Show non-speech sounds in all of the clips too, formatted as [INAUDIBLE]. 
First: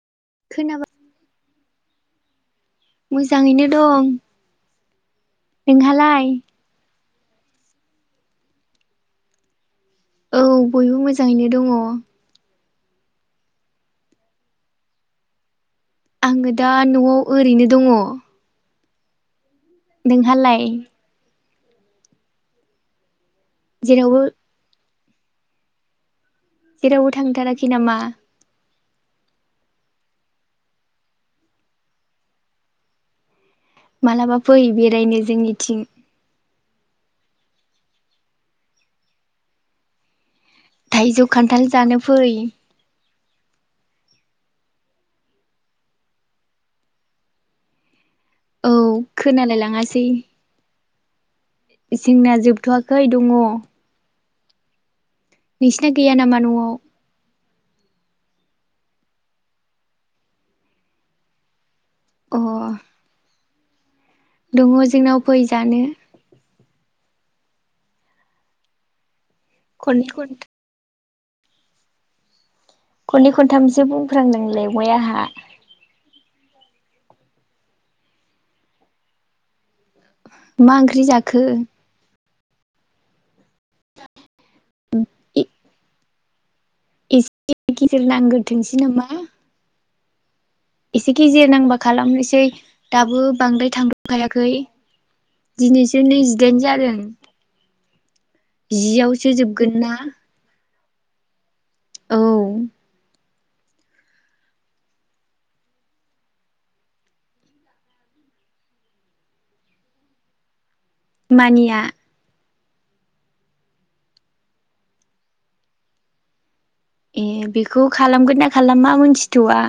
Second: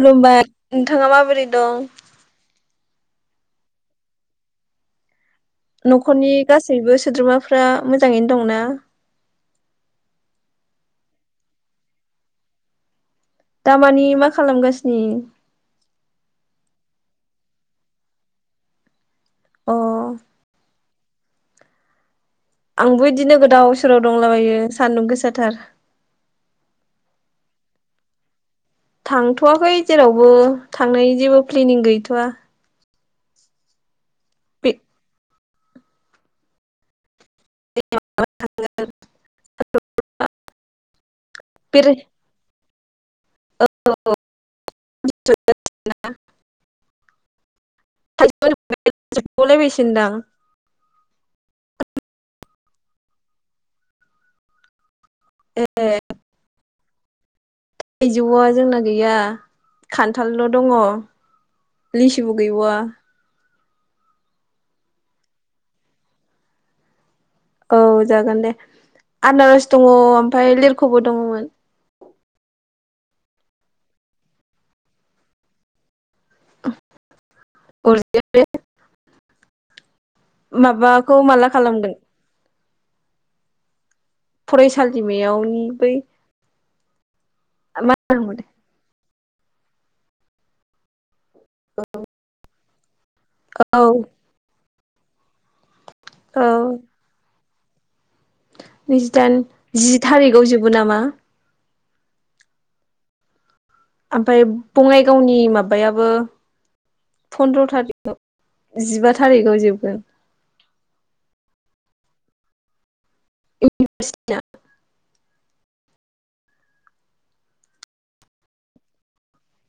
खुलुमबाय खोनाबा नोंथाङा माबोरै दं मोजांङैनो दं नोंहालाय न'खरनि गासैबो सोद्रोमाफ्रा मोजांङैनो दंना औ बयबो मोजांङैनो दंङ दामानि मा खालामगासिनो आङो दा न'आव ओरैनो दङ अ नोंहालाय आंबो बिदिनो गो दाउ सोराव जेरावबो दंलाबायो सान्दुं गोसाथार जेरावबो थांथाराखै नामा थांथ'वाखै जेरावबो थांनायनि जेबो प्लेनिं गैथ'वा मालाबा फै बेरायनो जोंनि थिं [UNINTELLIGIBLE] थायजौ खान्थाल जानो फै औ [UNINTELLIGIBLE] औ खोनालाय लाङासै जोंना जोबथ'वाखै दङ नोंसिना गैया नामा न'आव थाइजौआ जोंना गैया खान्थालल' दङ लिसुबो अ गैबावा दङ जोंनाव फै जानो औ जागोन दे आनारस दङ खननै खन ओमफ्राय लेरख'बो दङमोन खननै खनथामसो बुंफ्रां नोंलायवबाय आंहा [UNINTELLIGIBLE] मा ओंख्रि माबाखौ जाखो माला खालामदों ए फरायसालिमायावनि बै एसे मा गिदिर होनोमोन नांगोरथोंसै नामा जिखिजाया नांबा खालामनोसै दाबो बांद्राय औ थांथ'खायाखै दिनैसि जि औ नैजिदाइन जादों जियावसो नैजिदाइन जोबगोन ना जि थारिखाव जोब नंगौ नामा औ आमफाय बङाइगावनि माबायाबो फन्द्र' थारिखआव जिबा थारिखआव जोबगोन मानिया इउनिभारसिटिनिया ए बेखौ खालामगोन ना खालामा मोनथिथ'वा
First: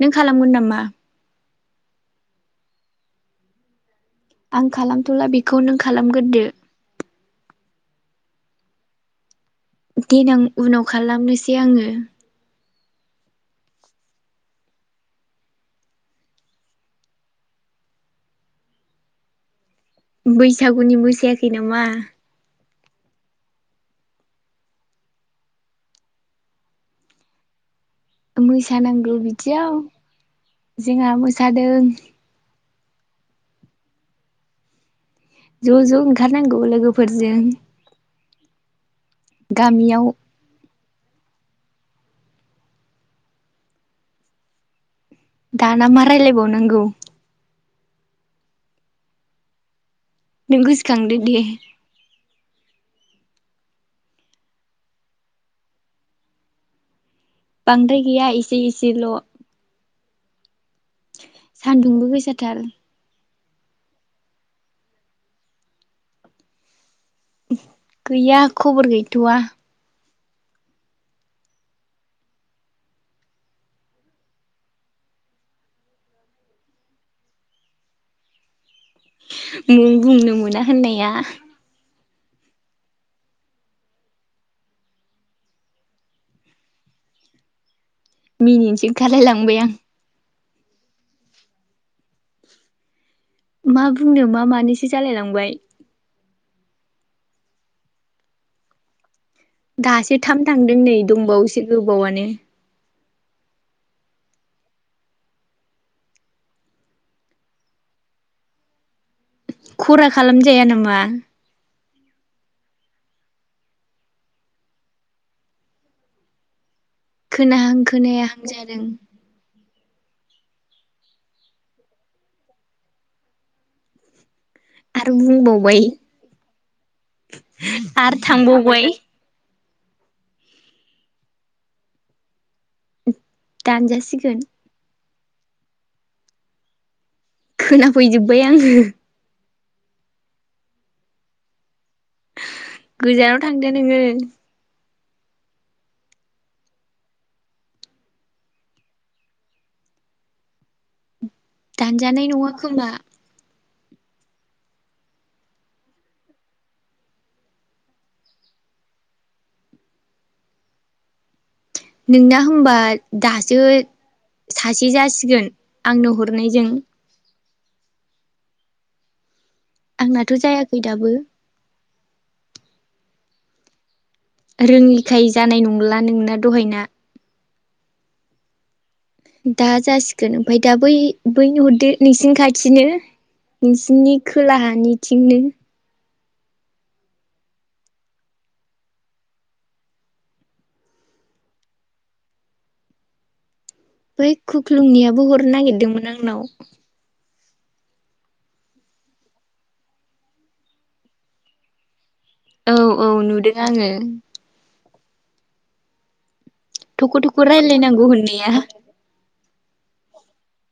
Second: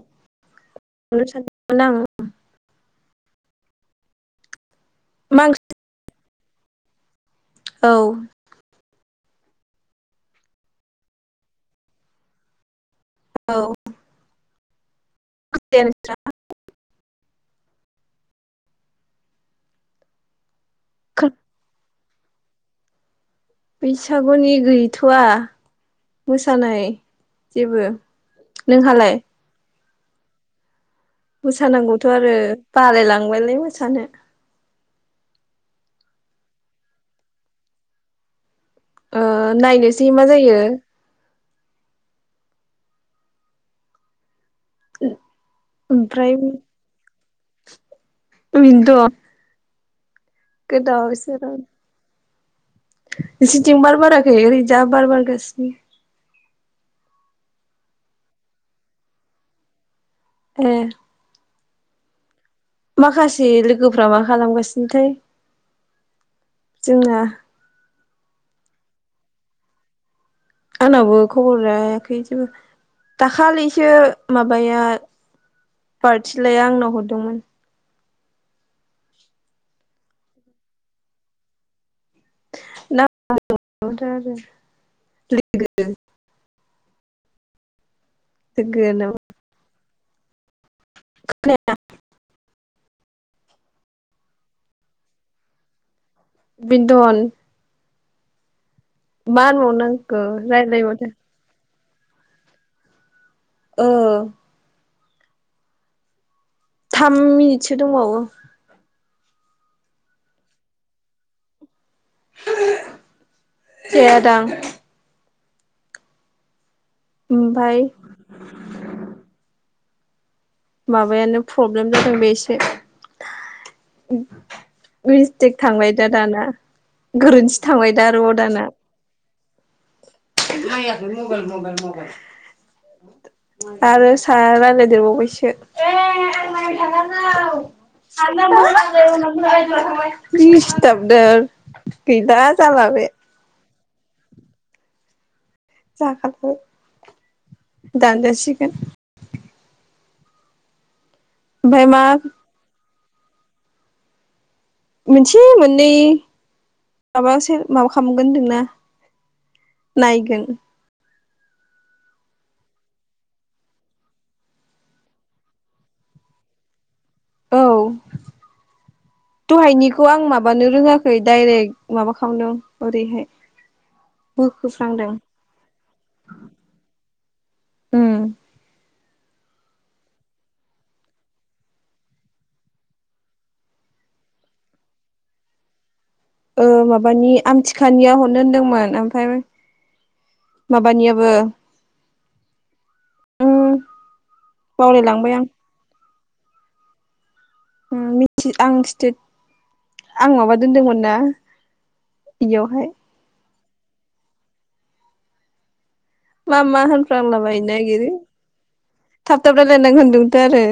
नों खालामगोन नामा। खालामनो सानदोंमोन आङो। आं खालामथ'ला मा बेखौ नों खालामगोरदो। औ देनां उनाव खालामनोसै आङो औ [UNINTELLIGIBLE] बैस सागुनि मोसायाखै नामा? बैसागुनि गैथ'आ मोसानाय जेबो नोंहालाय मोसानांगौ बिदियाव जोंहा मोसादों मोसानांगौथ' आरो बालायलांबायलै मोसानो ज' ज' ओंखारनांगौ लोगोफोरजों ओ गामियाव नायनोसै मा जायो दाना मा ओमफ्राय रायलायबावनांगौ बिनथ' नों गोसोखांदो दे नोंसिनथिं बार बाराखै ओरै जा बार बारगासिनो बांद्राय गैया इसे इसेल' ए सान्दुंबो गोसाथार माखासे लोगोफ्रा मा खालामगासिनोथाय जोंना गैया खबर गैथ'वा आंनावबो खबर लायाखै जेबो दाखालैसो माबाया बारथिलाया आंनाव हरदोंमोन मुं बुंनो मोना होननाया [UNINTELLIGIBLE] मिनिनोसै लोगोनो ओंखारलायलांबाय आं खोनाया मा बुंनो मा मानोसो जालाय लांबाय बेनथन दासो होनबावनांगौ थाम थांदों नै रायलायबावदों दंबावोसो गोबावानो ओ थाम मिनिटसो दंबावो। खरा खालामजाया नामा? जायादां। खोनाहां ओमफाय खोनायाहां जादों। माबायानो प्रब्लेम जादों एसे। आरो मिस्टेक बुंबावबाय थांबाय दा दाना गोरोन्थि थांबायदा आरो र' दाना। थांबावबाय नायाखै मबेइल मबाइल मबाइल। आरो सा दानजासिगोन रायलाय देरबावबाय। सो खोनाफैजोब्बाय आङो। दिसथाबनो। गैला जाला बे। गोजानाव थांदो नोङो। जाखाला दानजासिगोन। ओमफ्राय मा दानजानाय नङा खोमा। मोनसे मोननै माबासो माबा खालामगोन होन जोंना नायगोन। नोंना होनबा दासो सासे जासिगोन आंनो हरनायजों। औ। दहायनिखौ आं आंनाथ' माबानो जायाखै दाबो रोङाखै दाइरेक्ट। माबा खालामदों ओरैहाय। बोखोफ्लांदों रोङिखाय जानाय नंला नोंना दहायना। ओ दा जासिगोन ओमफ्राय दा बै बैनो हरदो नोंसिनि खाथिनो नोंसिनि खोलाहानिथिंनो। ओ माबानि आमथिखानिया हरनो होनदोंमोन ओमफ्राय माबानियाबो उ बै खुख्लुंनियाबो हरनो नागिरदोंमोन आंनाव। ओ आं स्टेट आं माबा दोनदोंमोन ना? औ बेयावहाय औ नुदो। आङो मा मा थख' होनफांला थख' बायनो रायलायनांगौ नागिरो। होननाया थाब थाब रायलाय नांगोन। औ थ' आरो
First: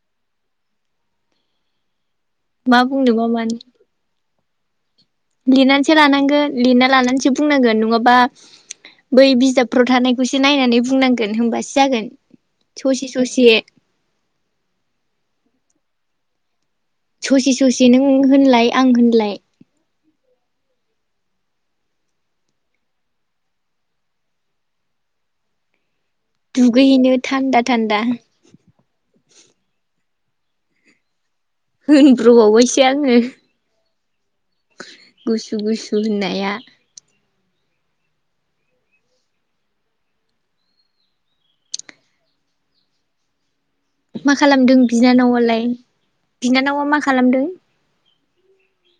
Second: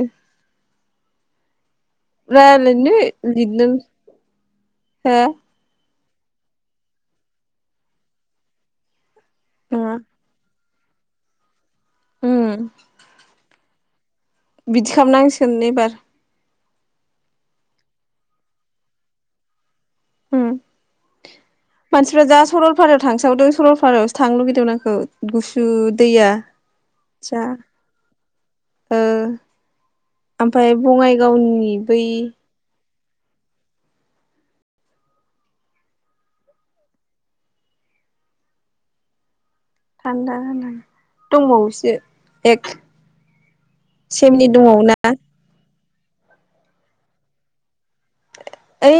मा [UNINTELLIGIBLE] हो लिरनानै सो एसे लानांगोन लिरना लानानैसो बुंनांगोन नङाबा बै बिजाबफ्राव नङा थानायखौसो नायनानै बुंनांगोन बुंनांगोन होनोमबासो जागोन उम ससे ससे बिदि खालामनांसिगोन एबार ससे ससे नों होनलाय आं होनलाय ‌। उम मानसिफ्रा जा सरलपारायाव थांसावदों सरलपारायावसो थांनो लुबैदोंमोन आंखो। गुसु दैया दुगैहैनो जा थान्दा थान्दा। ओ ओमफ्राय बङाइ गावनि बै सो आङो। गुसु गुसु होननाया। थान्दा [UNINTELLIGIBLE] दंबावोसो एक मा सेमनि खालामदों दंबावो ना बिनानावालाय? बिनानावा मा खालामदों? है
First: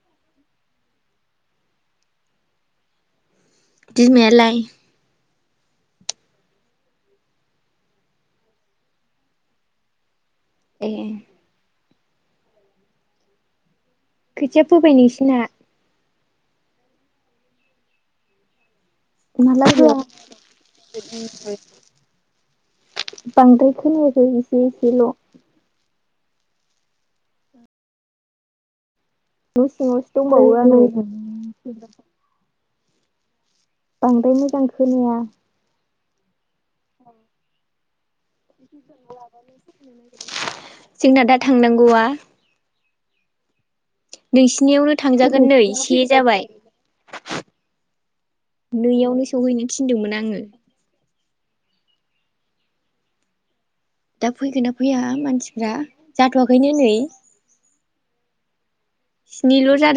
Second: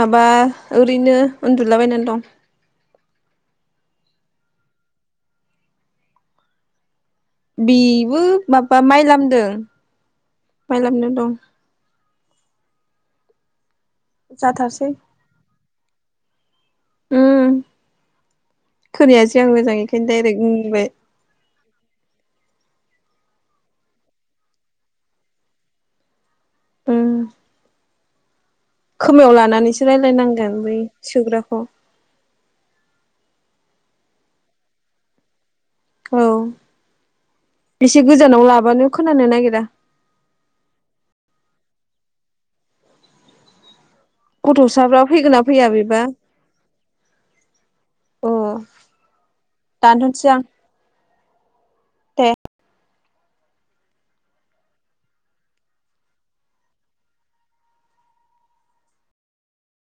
माबा ओरैनो उन्दुलाबायनानै दं। बिमायालाय? बेबो माबा माइ लामदों। माय ए लामदों दं। खोथिया जाथारसै फोबाय नोंसिना? उम। खोनायासै आं माला मोजाङै फोआ बेखायनो डाइरेक्ट उम बुंबाय। बांद्राय खोनायाखै इसे एसेल'। उम। खोमायाव न' लानानैसो सिङावसो दंबावो रायलायनांगोन बै आङो सोग्राखौ। बांद्राय मोजां खोनाया। औ बिसे जोंना दा थांनांगौआ? नोंसिनियावनो गथ'साफ्रा फैगोन ना थांजागोन नै फैया से बेबा जाबाय। अ नैयावनो सौहैनो थिनदोंमोन दानथ'सै आङो। आं दे दा फैगोन ना फैया मानसिफ्रा जाथ'वाखैनो नै स्निल' जादों।